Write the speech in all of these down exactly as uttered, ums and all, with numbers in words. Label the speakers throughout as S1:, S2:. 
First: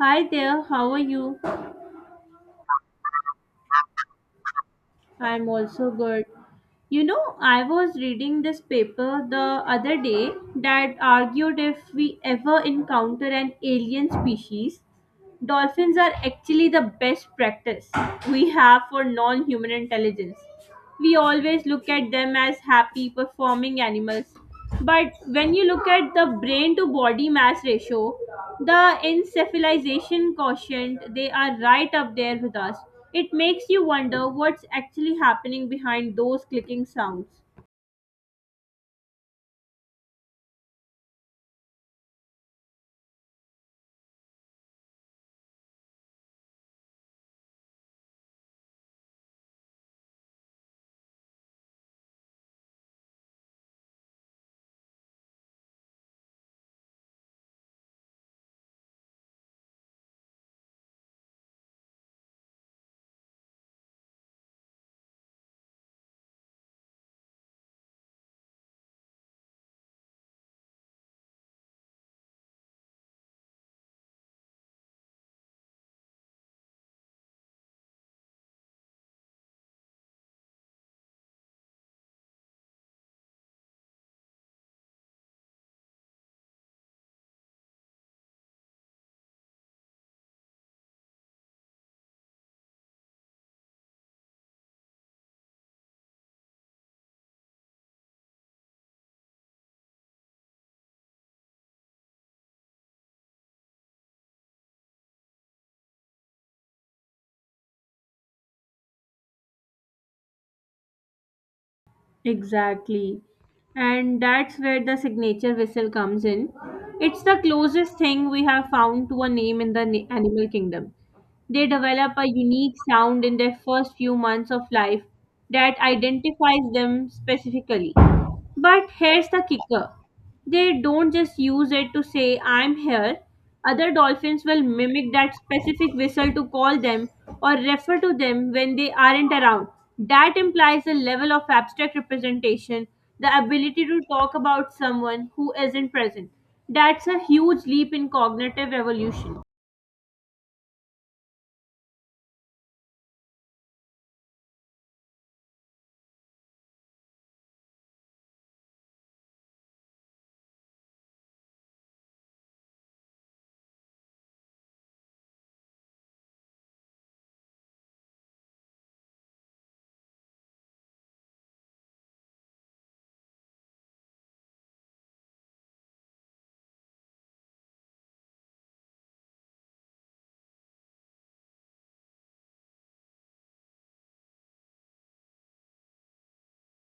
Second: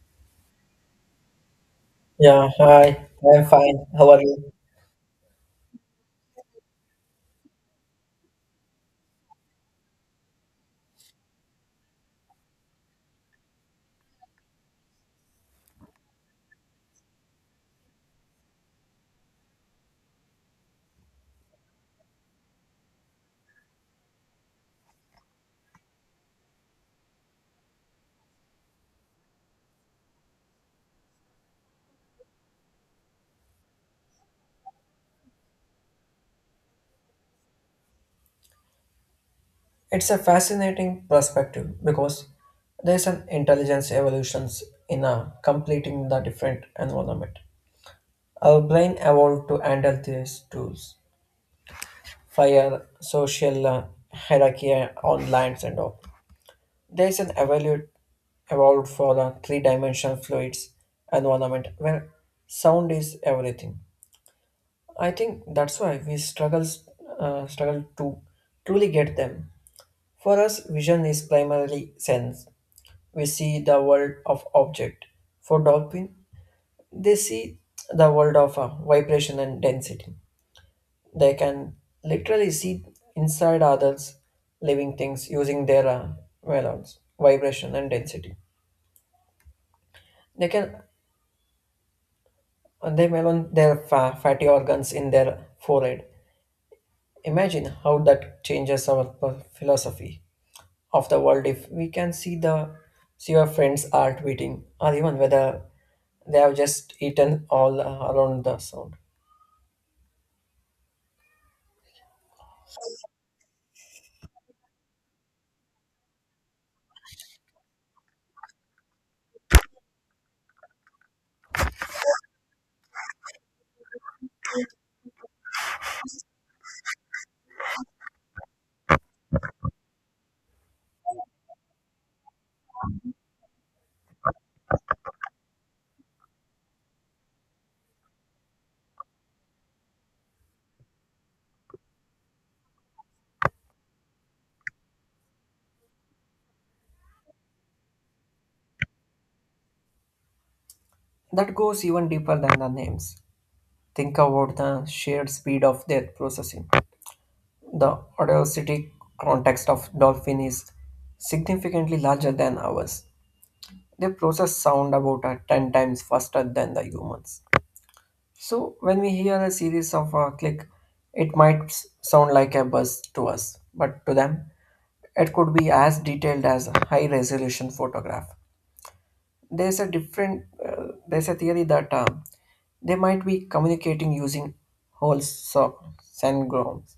S1: Hi there, how are you?
S2: Yeah, hi. I'm fine. How are you?
S1: I'm also good. You know, I was reading this paper the other day that argued if we ever encounter an alien species, dolphins are actually the best practice we have for non human intelligence. We always look at them as happy performing animals, but when you look at the brain to body mass ratio, the encephalization quotient, they are right up there with us. It makes you wonder what's actually happening behind those clicking sounds.
S2: It's a fascinating perspective because there's an intelligence evolutions in a completing the different environment. Our brain evolved to handle these tools, fire, social uh, hierarchy, online, and all. There's an evolute evolved for the three-dimensional fluids environment where sound is everything. I think that's why we struggles uh, struggle to truly get them. For us, vision is primarily sense. We see the world of object. For dolphin, they see the world of uh, vibration and density. They can literally see inside others living things using their uh, melons, vibration and density. They can they melon their fa- fatty organs in their forehead. Imagine how that changes our p- philosophy of the world if we can see the see your friends are tweeting or even whether they have just eaten all uh, around the sound
S1: Exactly. And that's where the signature whistle comes in. It's the closest thing we have found to a name in the na- animal kingdom. They develop a unique sound in their first few months of life that identifies them specifically. But here's the kicker, they don't just use it to say, I'm here. Other dolphins will mimic that specific whistle to call them or refer to them when they aren't around. That implies a level of abstract representation, the ability to talk about someone who isn't present. That's a huge leap in cognitive evolution.
S2: that goes even deeper than the names. Think about the shared speed of their processing, the audacity context of dolphin is significantly larger than ours. They process sound about uh, ten times faster than the humans. So when we hear a series of uh, click, it might s- sound like a buzz to us, but to them it could be as detailed as a high-resolution photograph. There's a different, uh, there's a theory that uh, they might be communicating using whole so- syngrams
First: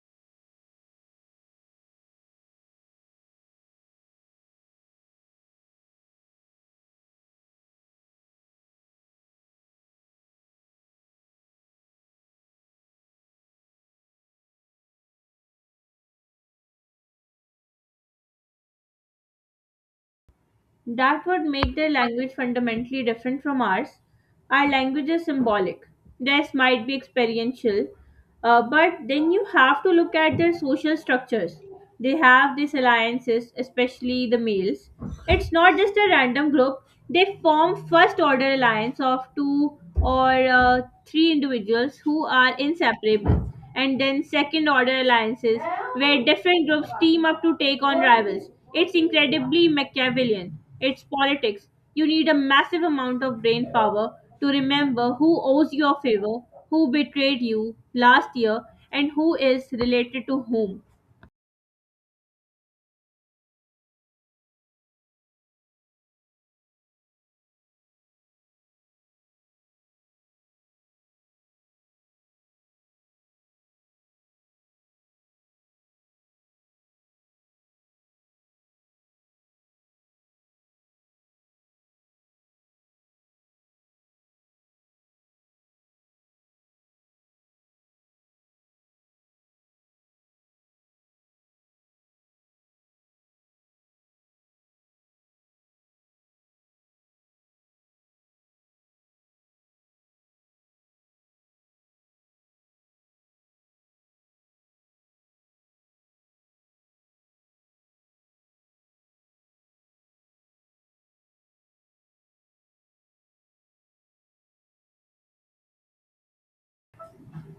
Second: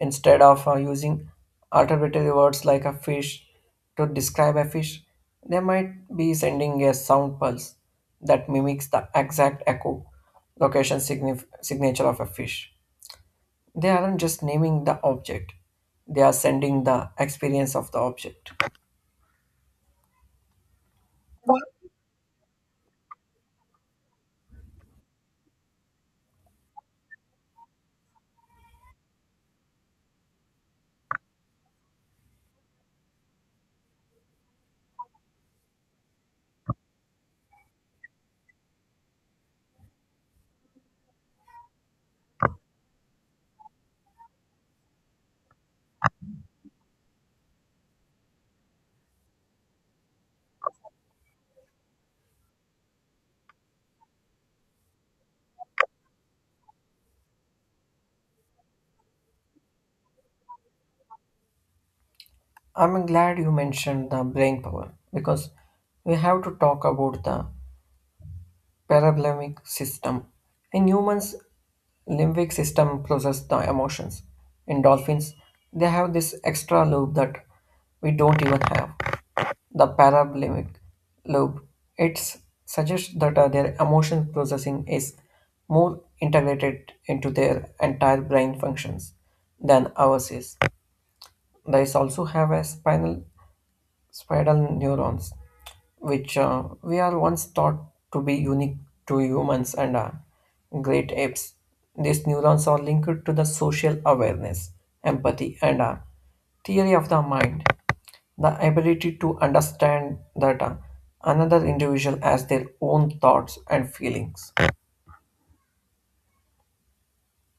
S2: instead of uh, using arbitrary words like a fish to describe a fish. They might be sending a sound pulse that mimics the exact echo location signif- signature of a fish. They aren't just naming the object; they are sending the experience of the object.
S1: That would make their language fundamentally different from ours. Our language is symbolic. Theirs might be experiential, uh, but then you have to look at their social structures. They have these alliances, especially the males. It's not just a random group. They form first order alliance of two or uh, three individuals who are inseparable, and then second order alliances where different groups team up to take on rivals. It's incredibly Machiavellian. It's politics. You need a massive amount of brain power to remember who owes you a favor, who betrayed you last year, and who is related to whom.
S2: I'm glad you mentioned the brain power because we have to talk about the paralimbic system. In humans, limbic system process the emotions. In dolphins, they have this extra lobe that we don't even have. The paralimbic lobe. It suggests that uh, their emotion processing is more integrated into their entire brain functions than ours is. They also have a spinal spiral neurons, which uh, we are once thought to be unique to humans and uh, great apes. These neurons are linked to the social awareness, empathy, and uh, theory of the mind, the ability to understand that uh, another individual has their own thoughts and feelings.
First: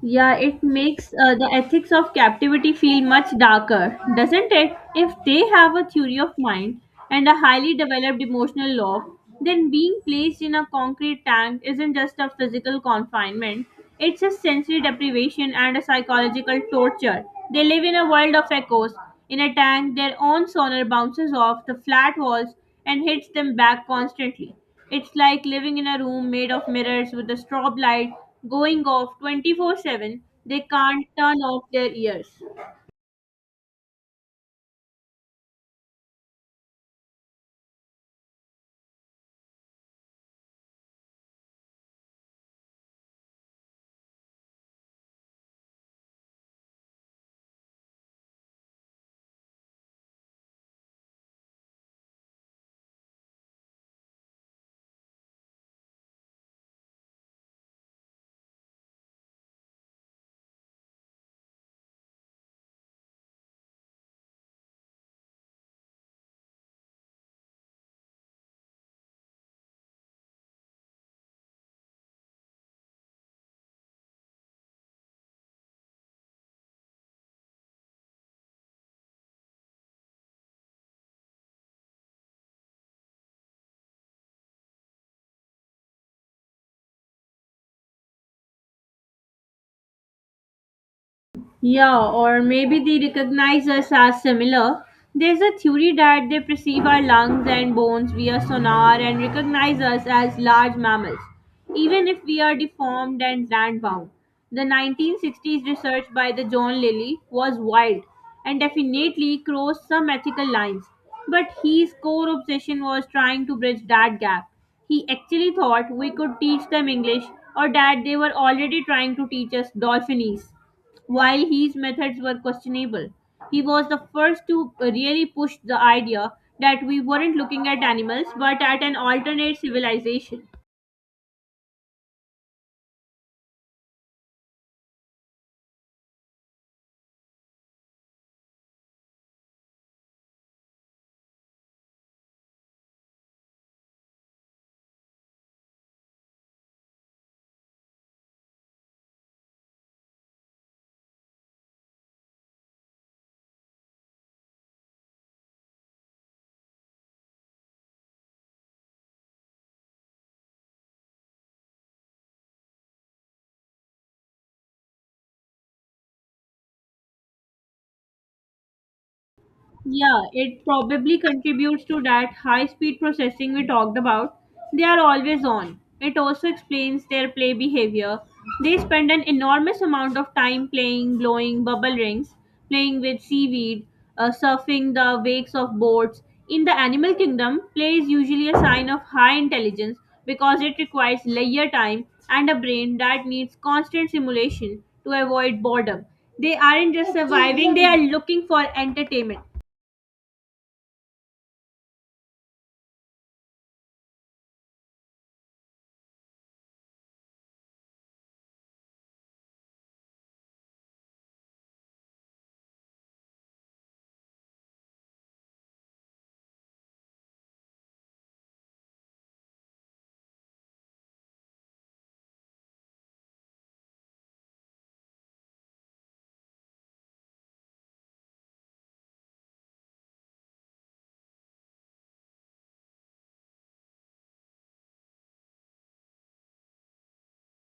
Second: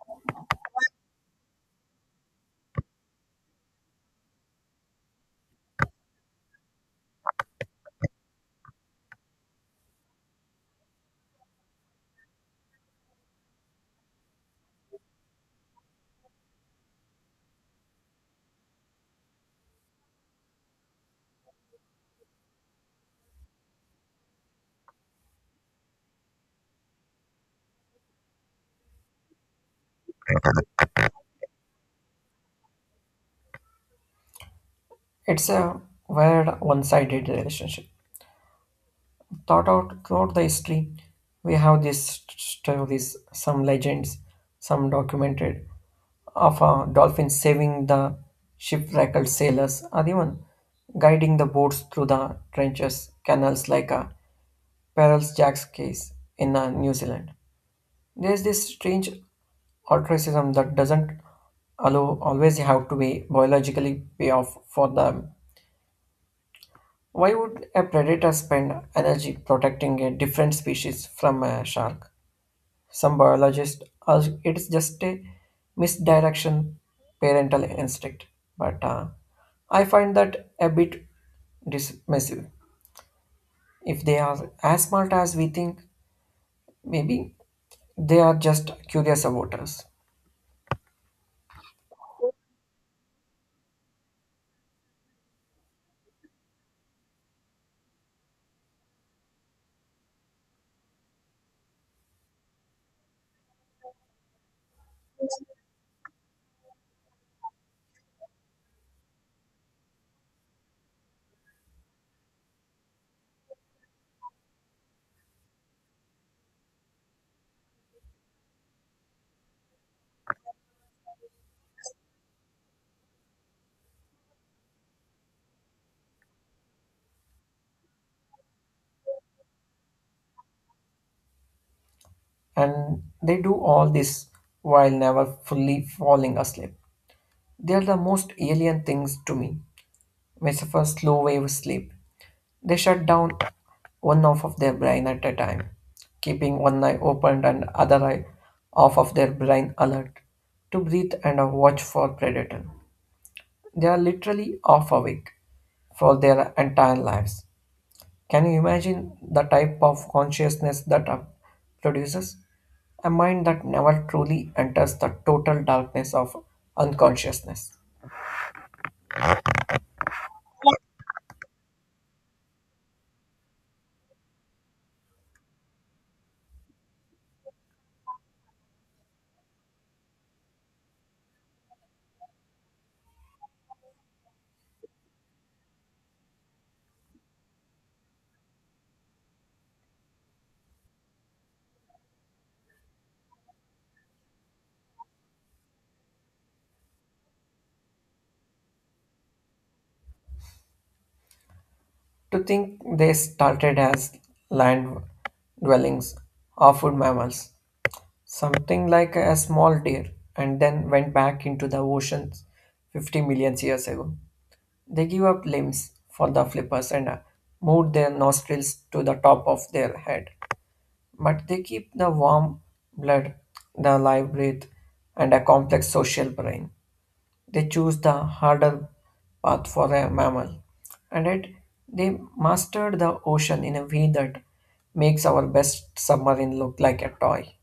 S1: Yeah, it makes uh, the ethics of captivity feel much darker, doesn't it? If they have a theory of mind and a highly developed emotional law, then being placed in a concrete tank isn't just a physical confinement, it's a sensory deprivation and a psychological torture. They live in a world of echoes. In a tank, their own sonar bounces off the flat walls and hits them back constantly. It's like living in a room made of mirrors with a strobe light going off twenty-four seven. They can't turn off their ears.
S2: It's a weird one sided relationship. Thought out Throughout the history we have these st- stories, some legends, some documented, of a dolphin saving the shipwrecked sailors or even guiding the boats through the trenches, canals, like a Perils Jack's case in uh, New Zealand. There's this strange altruism that doesn't allow always have to be biologically pay off for the why would a predator spend energy protecting a different species from a shark? Some biologists argue it's just a misdirection parental instinct, but uh, I find that a bit dismissive. If they are as smart as we think, maybe they are just curious about us.
S1: Yeah, or maybe they recognize us as similar. There's a theory that they perceive our lungs and bones via sonar and recognize us as large mammals, even if we are deformed and land bound. The nineteen sixties research by the John Lilly was wild and definitely crossed some ethical lines. But his core obsession was trying to bridge that gap. He actually thought we could teach them English or that they were already trying to teach us Dolphinese. While his methods were questionable, he was the first to really push the idea that we weren't looking at animals but at an alternate civilization.
S2: And they do all this while never fully falling asleep. They are the most alien things to me. Metaphor slow wave sleep. They shut down one half of their brain at a time, keeping one eye open and other eye off of their brain alert to breathe and watch for predator. They are literally off awake for their entire lives. Can you imagine the type of consciousness that uh, produces? A mind that never truly enters the total darkness of unconsciousness.
S1: Yeah, it probably contributes to that high speed processing we talked about. They are always on. It also explains their play behavior. They spend an enormous amount of time playing, blowing bubble rings, playing with seaweed, uh, surfing the wakes of boats. In the animal kingdom, play is usually a sign of high intelligence because it requires leisure time and a brain that needs constant stimulation to avoid boredom. They aren't just surviving, they are looking for entertainment.
S2: To think they started as land dwellings or food mammals, something like a small deer, and then went back into the ocean fifty million years ago. They give up limbs for the flippers and uh, moved their nostrils to the top of their head. But they keep the warm blood, the live breath, and a complex social brain. They choose the harder path for a mammal, and it, they mastered the ocean in a way that makes our best submarine look like a toy.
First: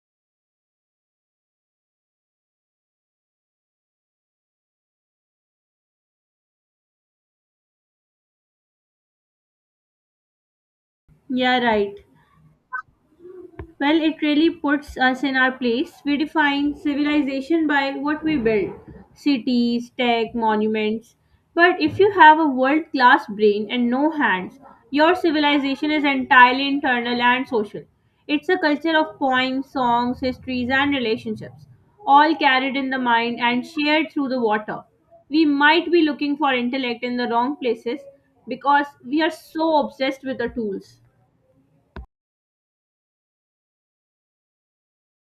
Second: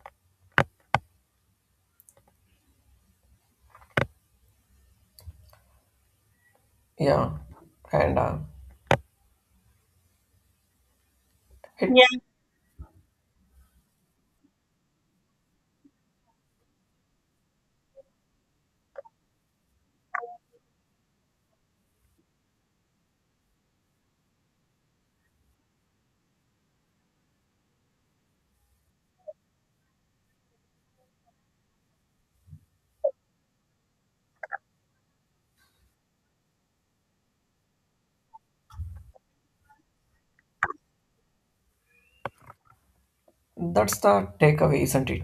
S2: Yeah, and uh,
S1: Yeah,
S2: It,
S1: right.
S2: Yeah.
S1: Well, it really puts us in our place. We define civilization by what we build, cities, tech, monuments. But if you have a world class brain and no hands, your civilization is entirely internal and social. It's a culture of poems, songs, histories, and relationships, all carried in the mind and shared through the water. We might be looking for intellect in the wrong places because we are so obsessed with the tools.
S2: That's the takeaway, isn't it?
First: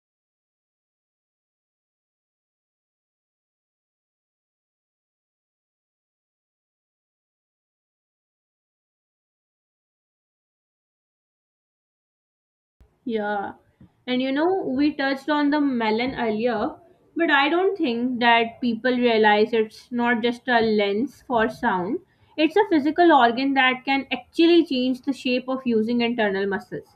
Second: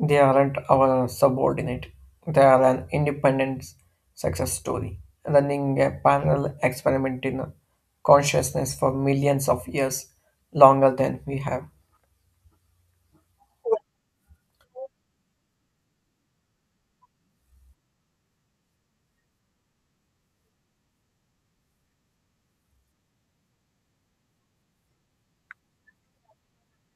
S2: They aren't our subordinate. They are an independent success story, running a parallel experiment in consciousness for millions of years longer than we have,
S1: Yeah. And you know, we touched on the melon earlier, but I don't think that people realize it's not just a lens for sound. It's a physical organ that can actually change the shape of using internal muscles.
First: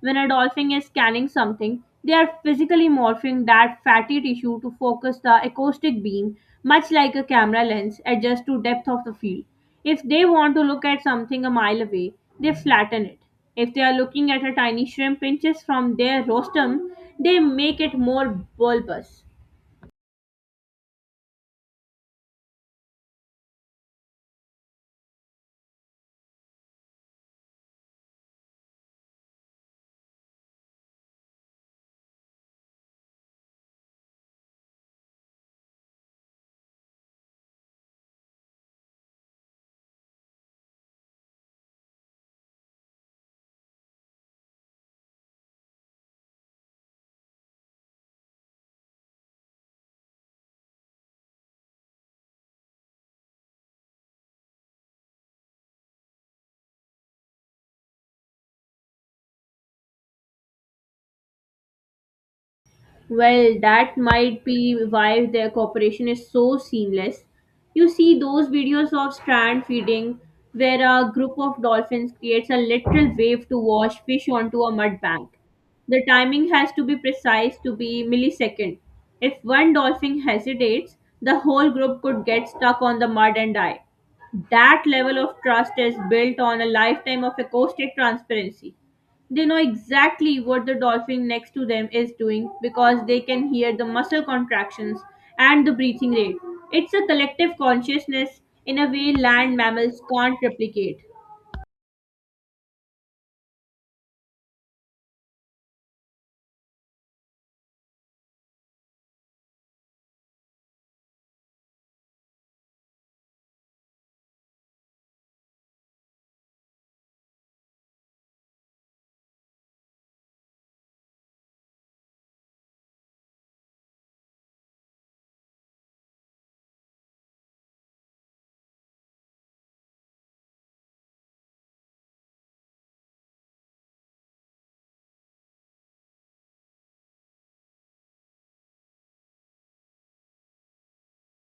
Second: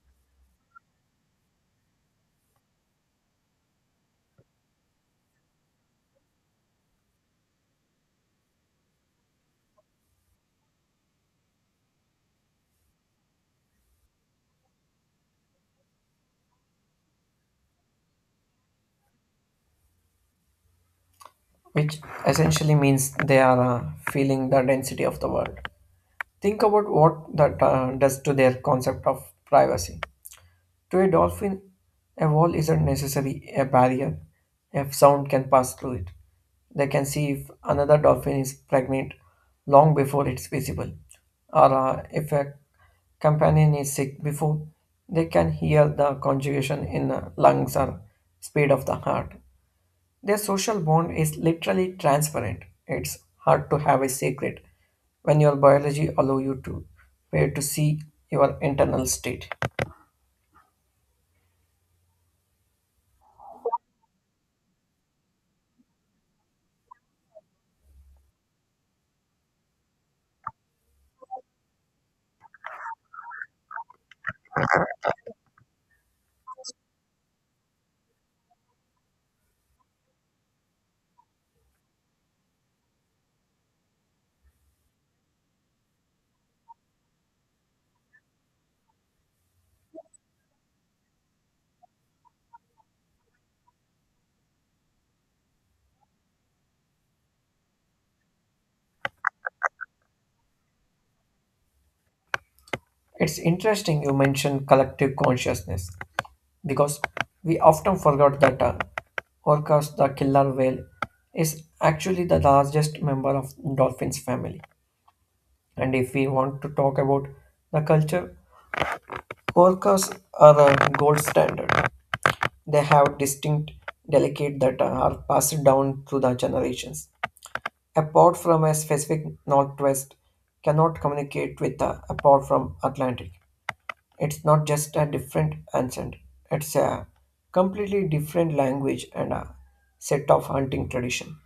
S1: When a dolphin is scanning something, they are physically morphing that fatty tissue to focus the acoustic beam, much like a camera lens adjusts to depth of the field. If they want to look at something a mile away, they flatten it; if they are looking at a tiny shrimp pinches from their rostrum, they make it more bulbous.
S2: which essentially means they are uh, feeling the density of the world. Think about what that uh, does to their concept of privacy. To a dolphin, a wall isn't necessarily a barrier if sound can pass through it. They can see if another dolphin is pregnant long before it's visible, or uh, if a companion is sick before they can hear the conjugation in the lungs or speed of the heart. Their social bond is literally transparent. It's hard to have a secret when your biology allow you to where to see your internal state.
S1: Well, that might be why their cooperation is so seamless. You see those videos of strand feeding where a group of dolphins creates a literal wave to wash fish onto a mud bank. The timing has to be precise to be millisecond. If one dolphin hesitates, the whole group could get stuck on the mud and die. That level of trust is built on a lifetime of acoustic transparency. They know exactly what the dolphin next to them is doing because they can hear the muscle contractions and the breathing rate. It's a collective consciousness in a way land mammals can't replicate.
S2: It's interesting you mentioned collective consciousness because we often forget that uh, Orcas the killer whale is actually the largest member of dolphins family. And if we want to talk about the culture, orcas are a gold standard. They have distinct delicate that are passed down through the generations. Apart from a specific northwest, cannot communicate with uh, apart from Atlantic. It's not just a different accent, it's a completely different language and a set of hunting tradition.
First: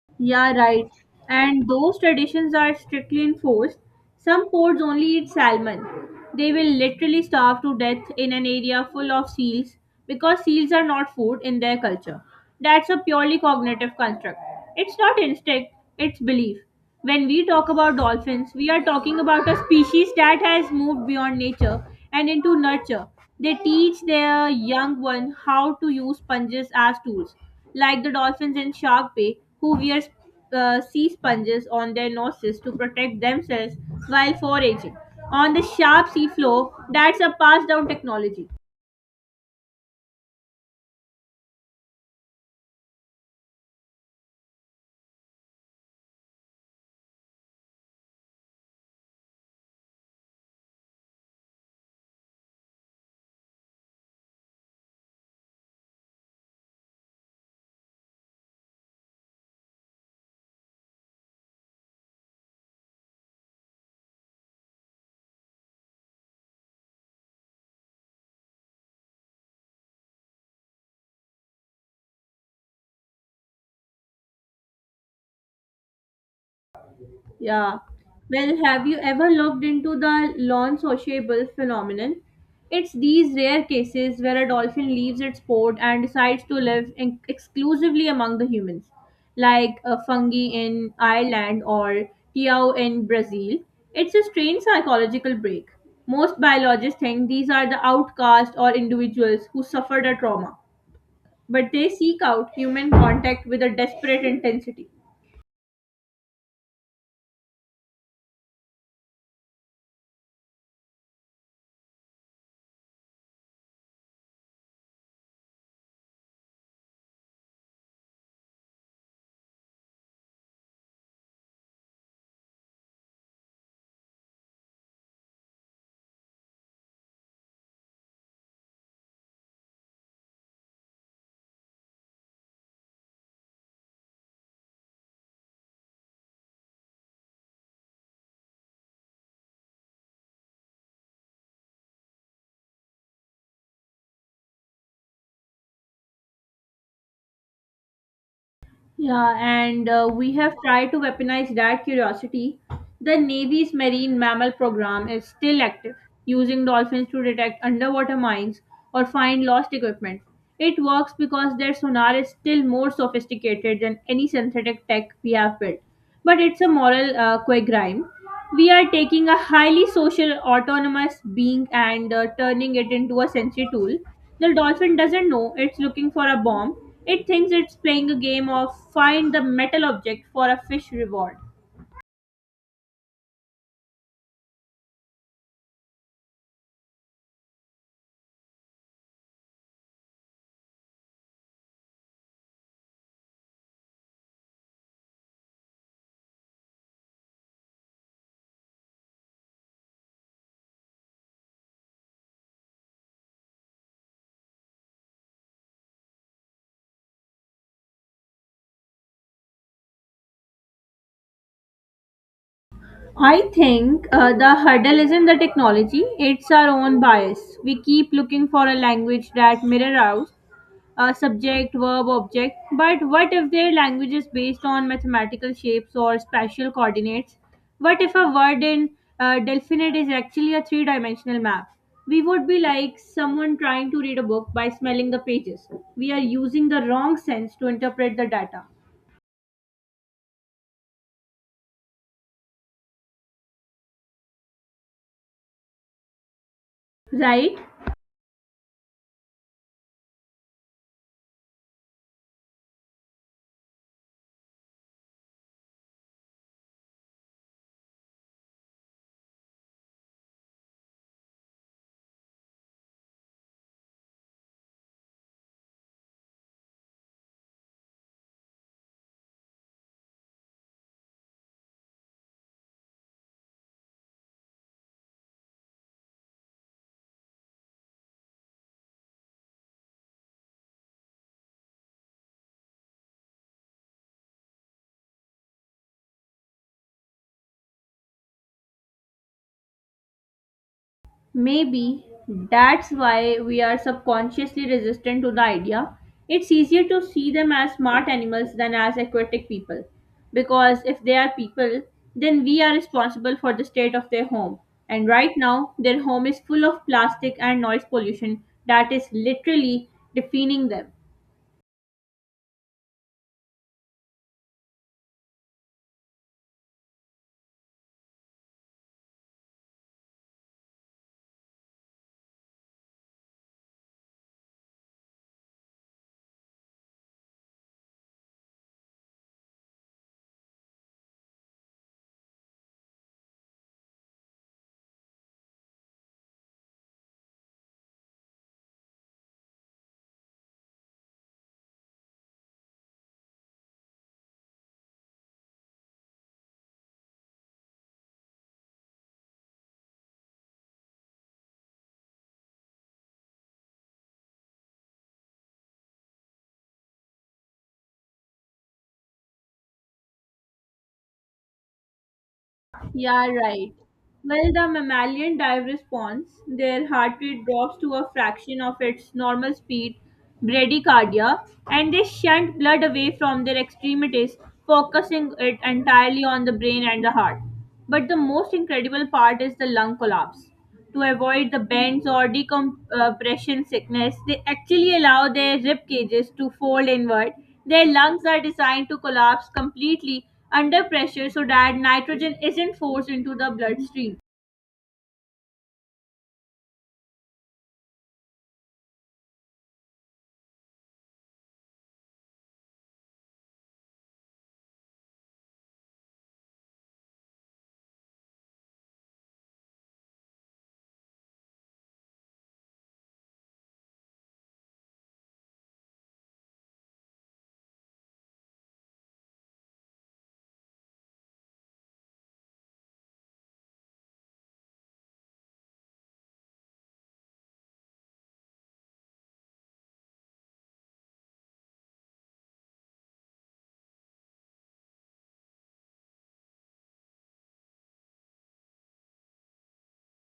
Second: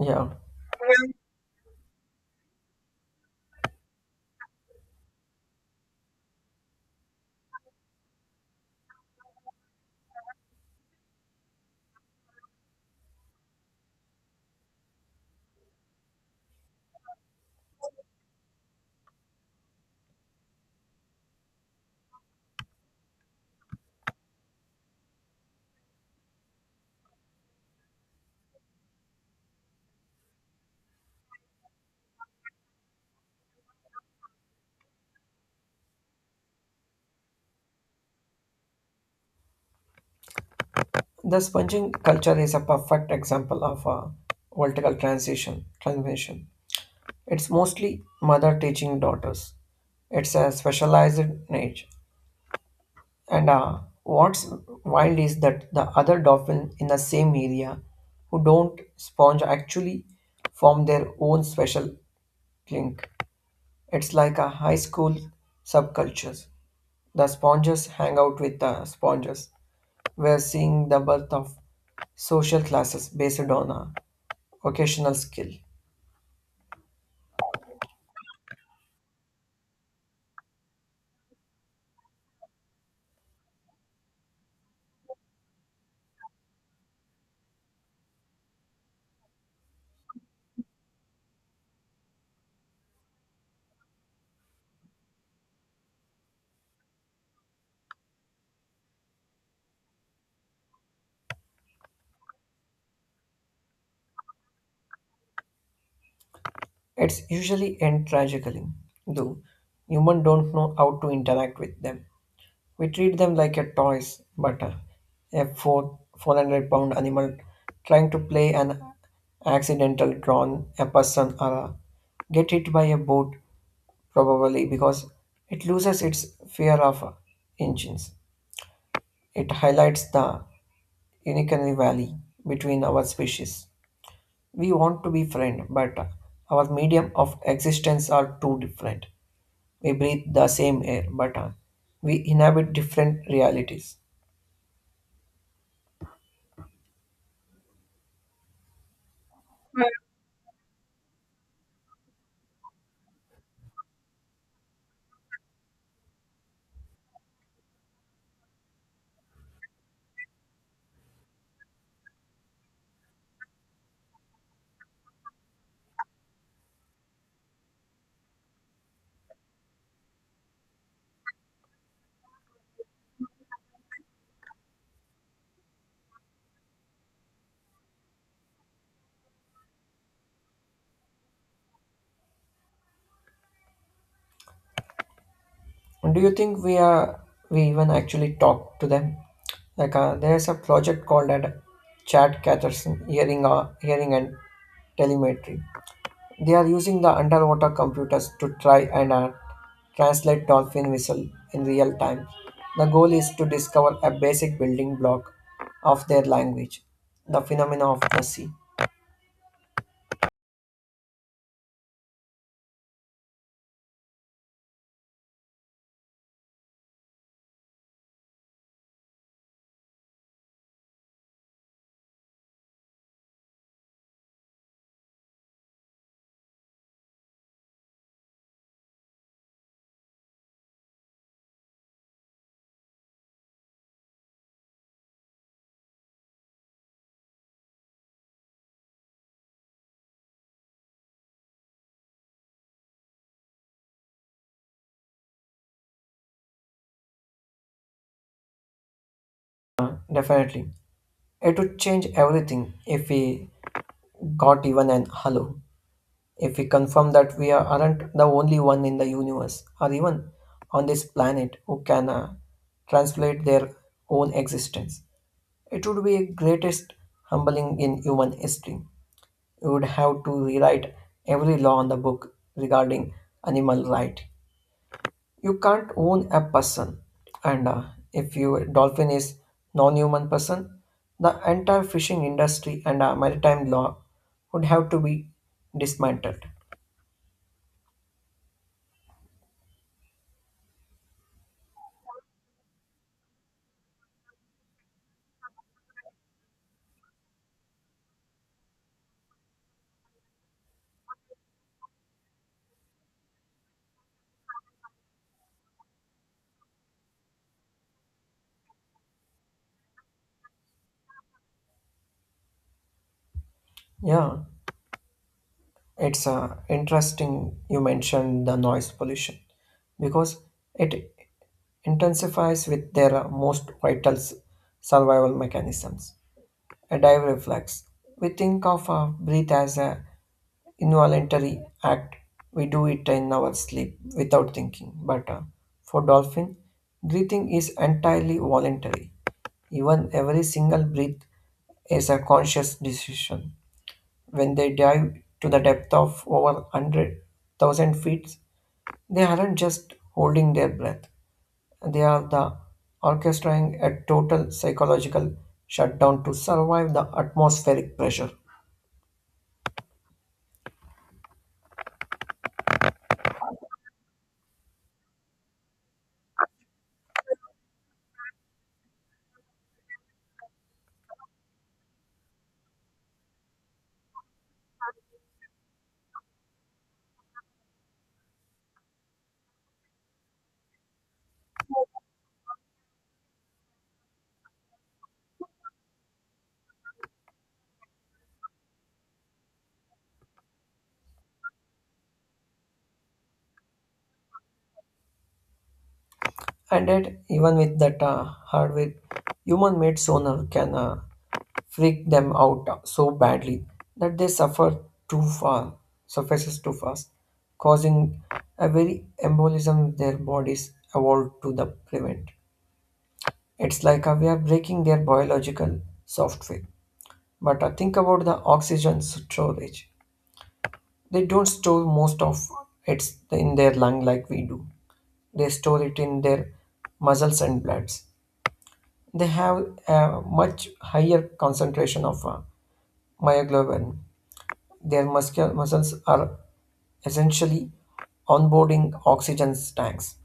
S2: Yeah,
S1: Yeah, right. And those traditions are strictly enforced. Some ports only eat salmon. They will literally starve to death in an area full of seals because seals are not food in their culture. That's a purely cognitive construct. It's not instinct, it's belief. When we talk about dolphins, we are talking about a species that has moved beyond nature and into nurture. They teach their young ones how to use sponges as tools, like the dolphins in Shark Bay, who wear uh, sea sponges on their noses to protect themselves while foraging on the sharp sea floor. That's a passed down technology.
S2: the sponging culture is a perfect example of a vertical transition transmission. It's mostly mother teaching daughters. It's a specialized niche. And uh, what's wild is that the other dolphins in the same area who don't sponge actually form their own special link. It's like a high school subcultures. The sponges hang out with the sponges. We're seeing the birth of social classes based on a occasional skill.
S1: Yeah. Well, have you ever looked into the non-sociable phenomenon? It's these rare cases where a dolphin leaves its port and decides to live in- exclusively among the humans, like a fungi in Ireland or Tiao in Brazil. It's a strange psychological break. Most biologists think these are the outcast or individuals who suffered a trauma, but they seek out human contact with a desperate intensity.
S2: It's usually end tragically, though humans don't know how to interact with them. We treat them like a toys, but a, a four, 400 pound animal trying to play an accidental drawn a person or a, get hit by a boat probably because it loses its fear of engines. It highlights the uncanny valley between our species. We want to be friends, but our medium of existence are too different. We breathe the same air, but uh, we inhabit different realities.
S1: Yeah, and uh, we have tried to weaponize that curiosity. The Navy's Marine Mammal Program is still active, using dolphins to detect underwater mines or find lost equipment. It works because their sonar is still more sophisticated than any synthetic tech we have built, but it's a moral uh, quagmire. We are taking a highly social, autonomous being and uh, turning it into a sensory tool. The dolphin doesn't know it's looking for a bomb. It thinks it's playing a game of find the metal object for a fish reward.
S2: And do you think we are we even actually talk to them? Like uh, there's a project called at Chad Catherson Hearing, uh, Hearing and Telemetry. They are using the underwater computers to try and uh, translate dolphin whistle in real time. The goal is to discover a basic building block of their language, the phenomena of the sea.
S1: I think uh, the hurdle isn't the technology, it's our own bias. We keep looking for a language that mirrors uh, subject, verb, object. But what if their language is based on mathematical shapes or spatial coordinates? What if a word in uh, Delphinite is actually a three dimensional map? We would be like someone trying to read a book by smelling the pages. We are using the wrong sense to interpret the data, right?
S2: Uh, Definitely. It would change everything if we got even an hello. If we confirm that we are- aren't the only one in the universe or even on this planet who can uh, translate their own existence. It would be greatest humbling in human history. You would have to rewrite every law in the book regarding animal right. You can't own a person, and uh, if you dolphin is non-human person, the entire fishing industry and uh, maritime law would have to be dismantled.
S1: Maybe that's why we are subconsciously resistant to the idea. It's easier to see them as smart animals than as aquatic people. Because if they are people, then we are responsible for the state of their home. And right now, their home is full of plastic and noise pollution that is literally defining them.
S2: Yeah, it's uh, interesting you mentioned the noise pollution because it intensifies with their uh, most vital s- survival mechanisms. A dive reflex. We think of a breath as a involuntary act. We do it in our sleep without thinking. But uh, for dolphin, breathing is entirely voluntary. Even every single breath is a conscious decision. When they dive to the depth of over one hundred thousand feet, they aren't just holding their breath. They are the orchestrating a total psychological shutdown to survive the atmospheric pressure.
S1: Yeah, right. Well, the mammalian dive response, their heart rate drops to a fraction of its normal speed, bradycardia, and they shunt blood away from their extremities, focusing it entirely on the brain and the heart. But the most incredible part is the lung collapse to avoid the bends or decompression sickness. They actually allow their rib cages to fold inward. Their lungs are designed to collapse completely under pressure so that nitrogen isn't forced into the bloodstream.
S2: And yet, even with that uh, hardware, human-made sonar can uh, freak them out so badly that they suffer too far, suffices too fast, causing a very embolism their bodies evolved to the prevent. It's like uh, we are breaking their biological software. But uh, think about the oxygen storage. They don't store most of it in their lung like we do. They store it in their muscles and bloods. They have a much higher concentration of uh, myoglobin. Their muscul- muscles are essentially onboarding oxygen tanks,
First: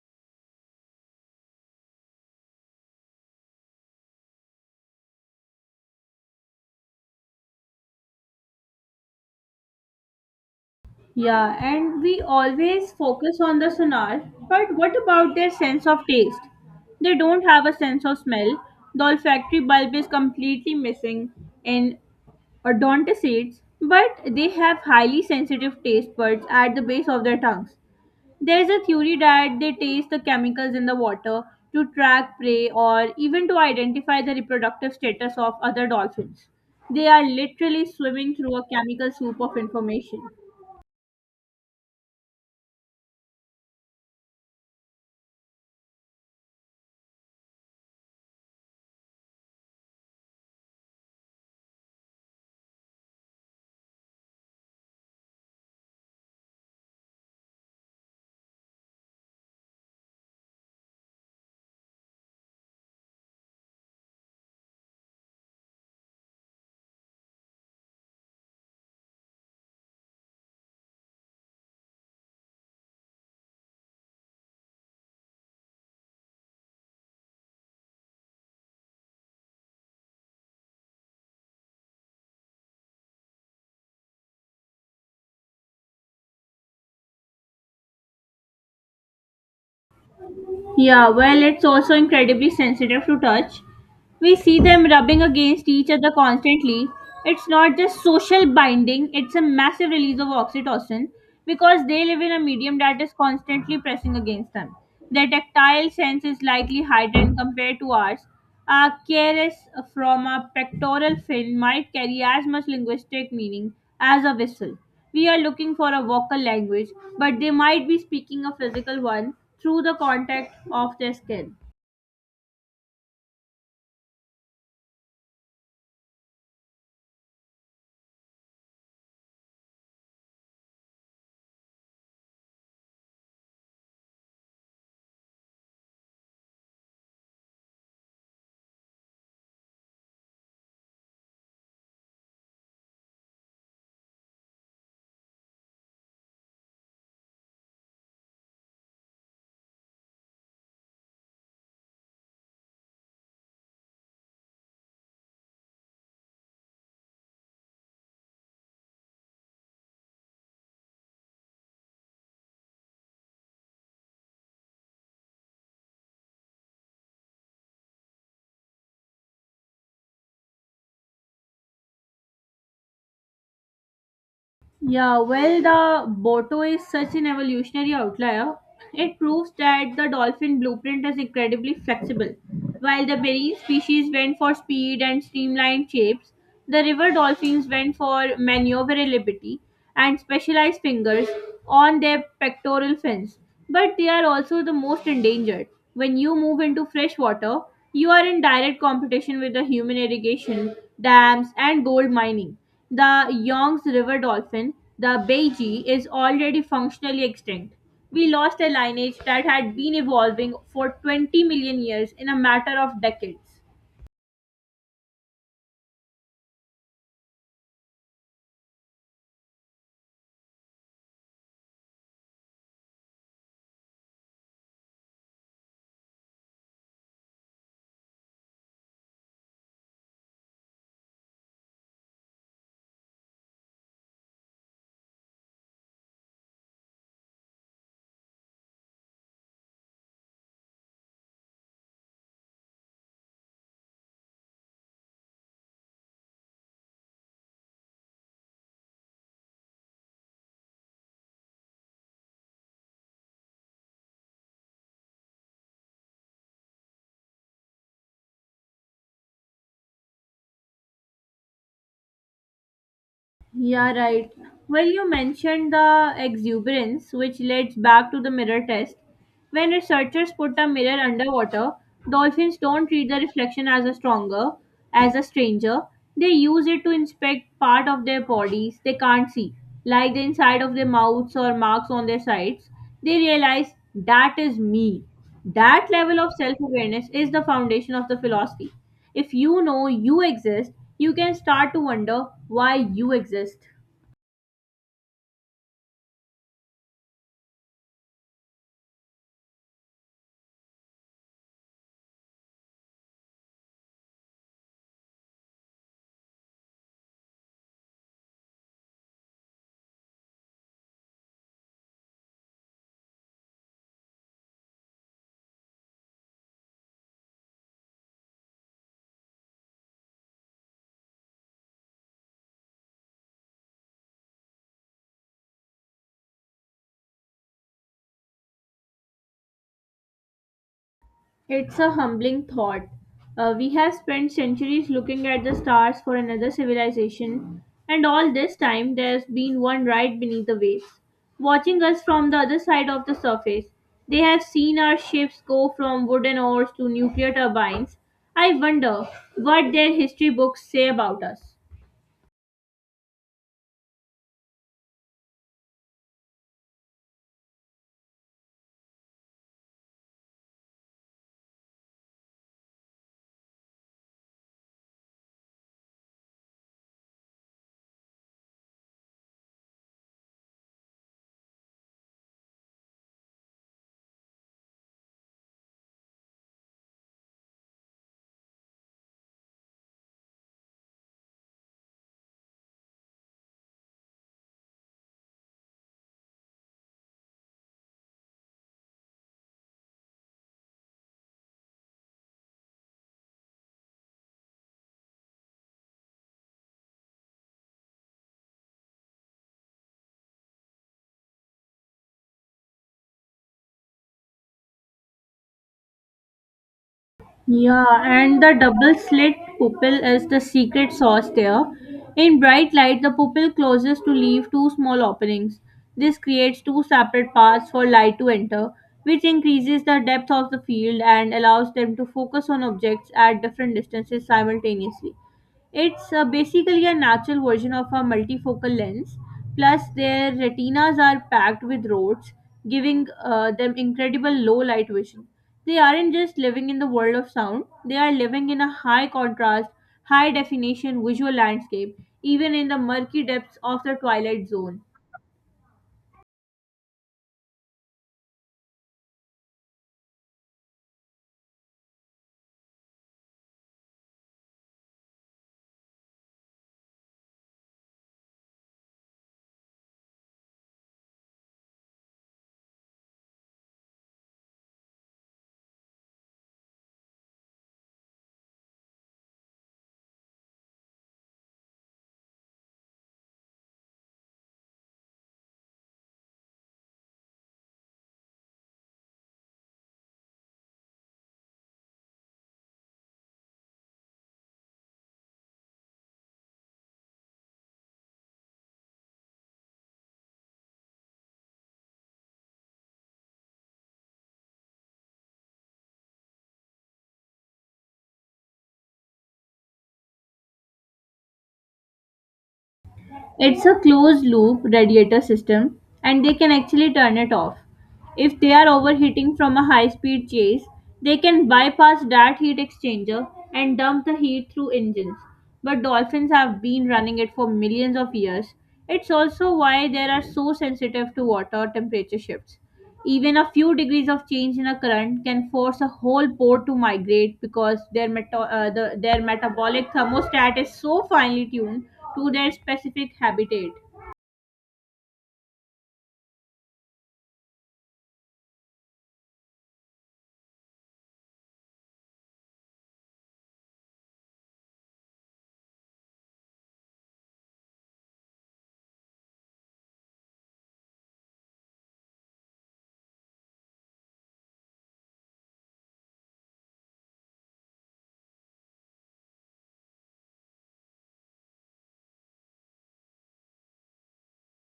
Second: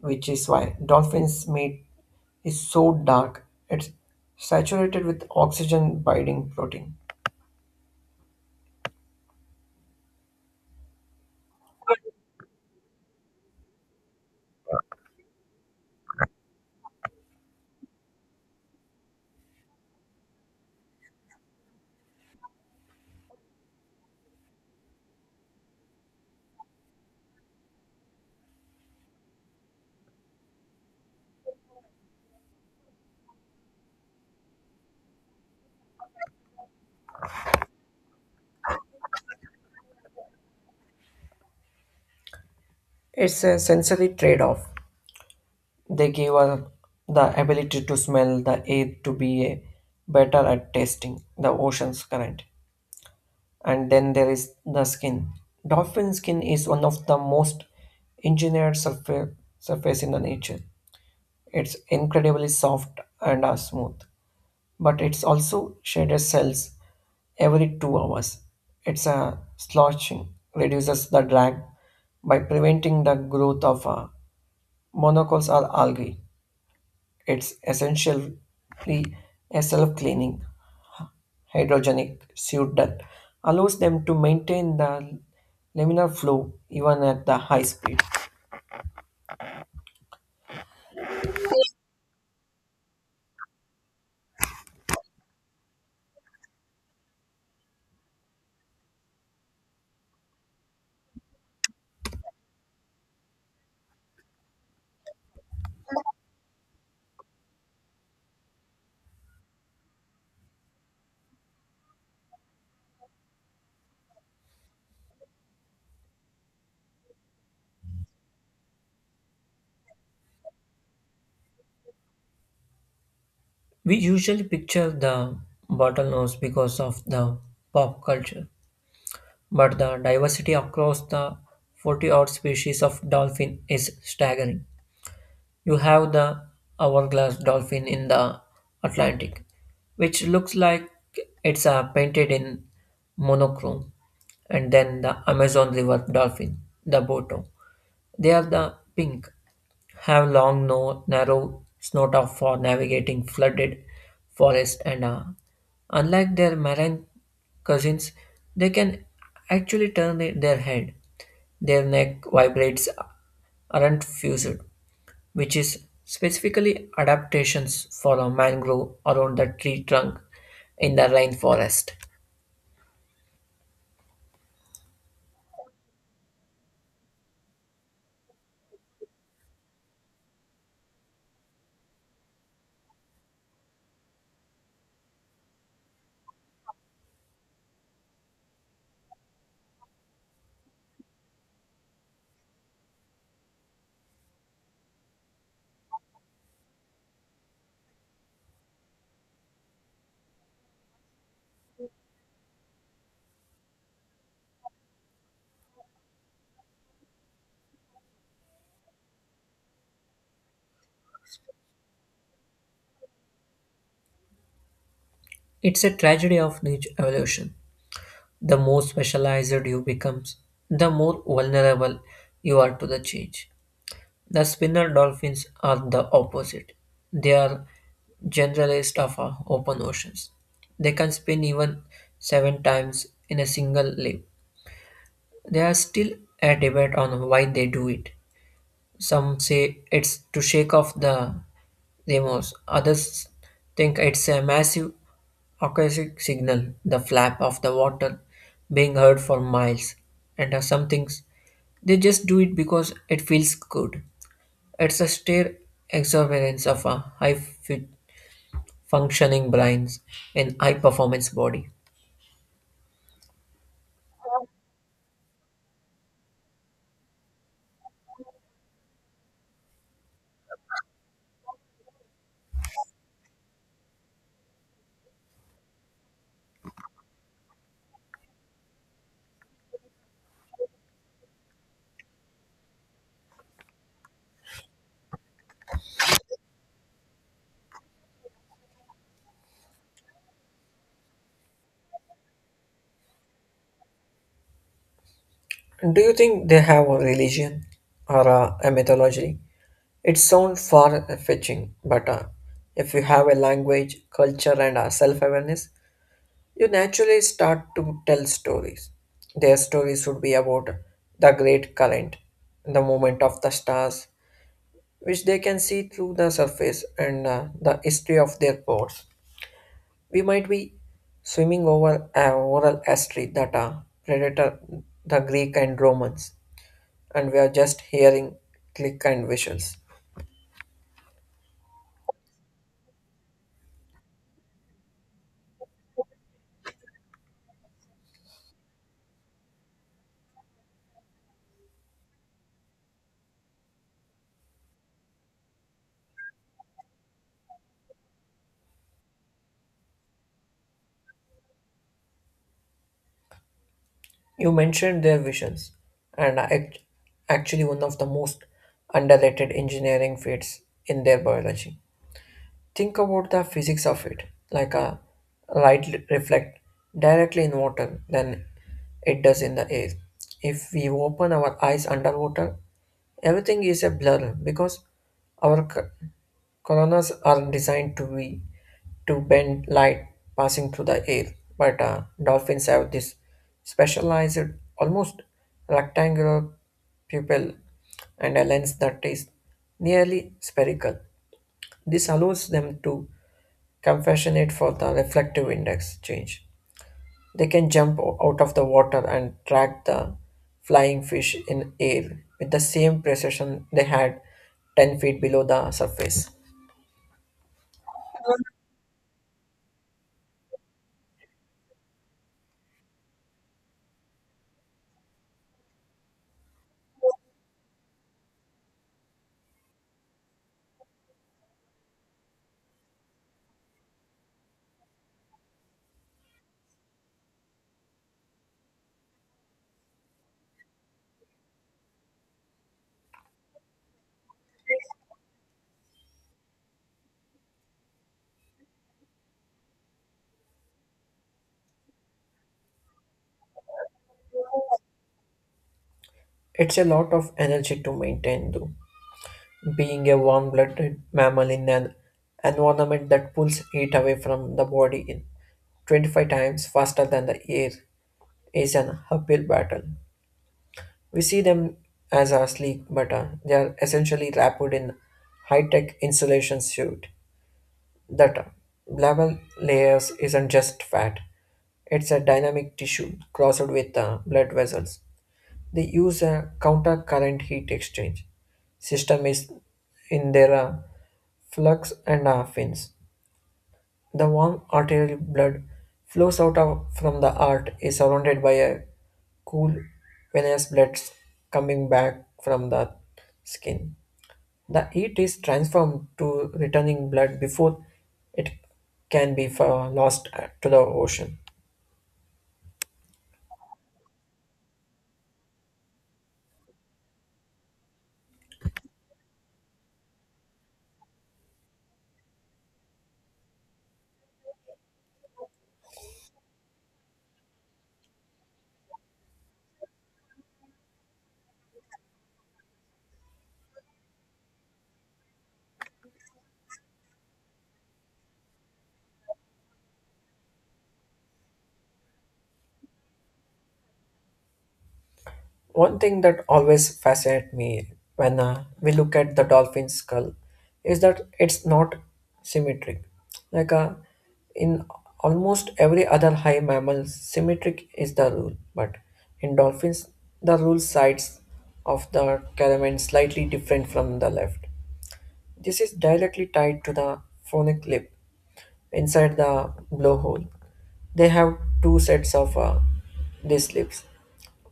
S2: which is why dolphins' meat is so dark. It's saturated with oxygen binding protein.
S1: Yeah, and we always focus on the sonar, but what about their sense of taste? They don't have a sense of smell. The olfactory bulb is completely missing in odontocides, but they have highly sensitive taste buds at the base of their tongues. There is a theory that they taste the chemicals in the water to track prey or even to identify the reproductive status of other dolphins. They are literally swimming through a chemical soup of information.
S2: It's a sensory trade off. They give us the ability to smell the air, to be a better at tasting the ocean's current. And then there is the skin. Dolphin skin is one of the most engineered surface, surface in the nature. It's incredibly soft and uh, smooth, but it's also shaded cells every two hours. It's a sloshing, reduces the drag by preventing the growth of uh, monoculls or algae. It's essentially a self cleaning hydrogenic suit that allows them to maintain the laminar flow even at the high speed.
S1: Yeah, well, it's also incredibly sensitive to touch. We see them rubbing against each other constantly. It's not just social binding, it's a massive release of oxytocin because they live in a medium that is constantly pressing against them. Their tactile sense is likely heightened compared to ours. A caress from a pectoral fin might carry as much linguistic meaning as a whistle. We are looking for a vocal language, but they might be speaking a physical one through the contact of their skin.
S2: We usually picture the bottlenose because of the pop culture, but the diversity across the forty odd species of dolphin is staggering. You have the hourglass dolphin in the Atlantic, which looks like it's uh, painted in monochrome, and then the Amazon River dolphin, the boto. They are the pink, have long, no, narrow snout for navigating flooded forest, and uh, unlike their marine cousins, they can actually turn their head. Their neck vibrates aren't fused, which is specifically adaptations for a mangrove around the tree trunk in the rainforest.
S1: Yeah, well, the Boto is such an evolutionary outlier. It proves that the dolphin blueprint is incredibly flexible. While the marine species went for speed and streamlined shapes, the river dolphins went for maneuverability and specialized fingers on their pectoral fins. But they are also the most endangered. When you move into fresh water, you are in direct competition with the human irrigation, dams, and gold mining. The Yongs River dolphin, the Beiji, is already functionally extinct. We lost a lineage that had been evolving for twenty million years in a matter of decades.
S2: It's a tragedy of the evolution. The more specialized you become, the more vulnerable you are to the change. The spinner dolphins are the opposite. They are generalists of our open oceans. They can spin even seven times in a single leap. There is still a debate on why they do it. Some say it's to shake off the remorse, others think it's a massive acoustic signal, the flap of the water being heard for miles. And uh, some things they just do it because it feels good. It's a sheer exuberance of a high fu- functioning brains and high performance body.
S1: Yeah, right. Well, you mentioned the exuberance, which leads back to the mirror test. When researchers put a mirror underwater, dolphins don't treat the reflection as a stronger, as a stranger. They use it to inspect part of their bodies they can't see, like the inside of their mouths or marks on their sides. They realize that is me. That level of self awareness is the foundation of the philosophy. If you know you exist, you can start to wonder why you exist.
S2: Do you think they have a religion or a, a mythology? It sounds far-fetching, but uh, if you have a language, culture, and uh, self-awareness, you naturally start to tell stories. Their stories should be about the great current, the movement of the stars, which they can see through the surface, and uh, the history of their ports. We might be swimming over a oral history that uh, predator the Greek and Romans, and we are just hearing click and visuals.
S1: It's a humbling thought. Uh, we have spent centuries looking at the stars for another civilization, and all this time there's been one right beneath the waves, watching us from the other side of the surface. They have seen our ships go from wooden oars to nuclear turbines. I wonder what their history books say about us.
S2: You mentioned their visions, and are act- actually, one of the most underrated engineering fields in their biology. Think about the physics of it, like a light reflect directly in water than it does in the air. If we open our eyes underwater, everything is a blur because our c- Coronas are designed to be to bend light passing through the air, but uh, dolphins have this specialized, almost rectangular pupil and a lens that is nearly spherical. This allows them to compensate for the reflective index change. They can jump o- out of the water and track the flying fish in air with the same precision they had ten feet below the surface.
S1: Yeah, and the double slit pupil is the secret sauce there. In bright light, the pupil closes to leave two small openings. This creates two separate paths for light to enter, which increases the depth of the field and allows them to focus on objects at different distances simultaneously. It's uh, basically a natural version of a multifocal lens. Plus, their retinas are packed with rods, giving uh, them incredible low light vision. They aren't just living in the world of sound, they are living in a high contrast, high definition visual landscape, even in the murky depths of the twilight zone.
S2: It's a lot of energy to maintain, though, being a warm blooded mammal in an environment that pulls heat away from the body in twenty-five times faster than the air is an uphill battle. We see them as a sleek, but uh, they are essentially wrapped in high tech insulation suit. That uh, level layers isn't just fat, it's a dynamic tissue crossed with uh, blood vessels. They use a counter-current heat exchange system is in their uh, flux and uh, fins. The warm arterial blood flows out of, from the heart is surrounded by a cool venous blood coming back from the skin. The heat is transformed to returning blood before it can be uh, lost to the ocean.
S1: It's a closed loop radiator system and they can actually turn it off. If they are overheating from a high speed chase, they can bypass that heat exchanger and dump the heat through engines. But dolphins have been running it for millions of years. It's also why they are so sensitive to water temperature shifts. Even a few degrees of change in a current can force a whole pore to migrate because their, meto- uh, the, their metabolic thermostat is so finely tuned to their specific habitat.
S2: One thing that always fascinates me when uh, we look at the dolphin's skull is that it's not symmetric. Like uh, in almost every other high mammal, symmetric is the rule, but in dolphins, the rule sides of the caravan slightly different from the left. This is directly tied to the phonic lip inside the blowhole. They have two sets of uh, these lips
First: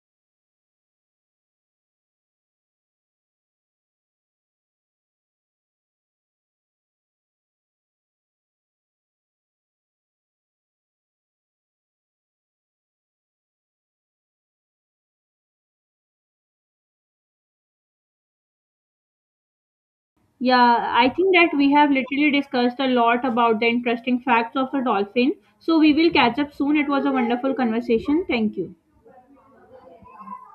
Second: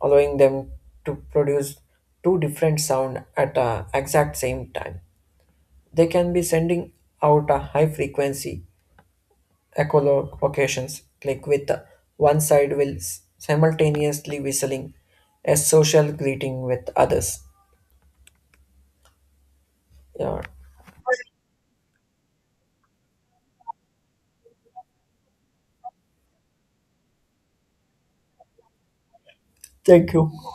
S2: allowing them to produce two different sound at the exact same time. They can be sending out a high frequency echolocations like with the one side will s- simultaneously whistling a social greeting with others. Yeah.
S1: Yeah, I think that we have literally discussed a lot about the interesting facts of a dolphin. So we will catch up soon. It was a wonderful conversation. Thank you.
S2: Thank you.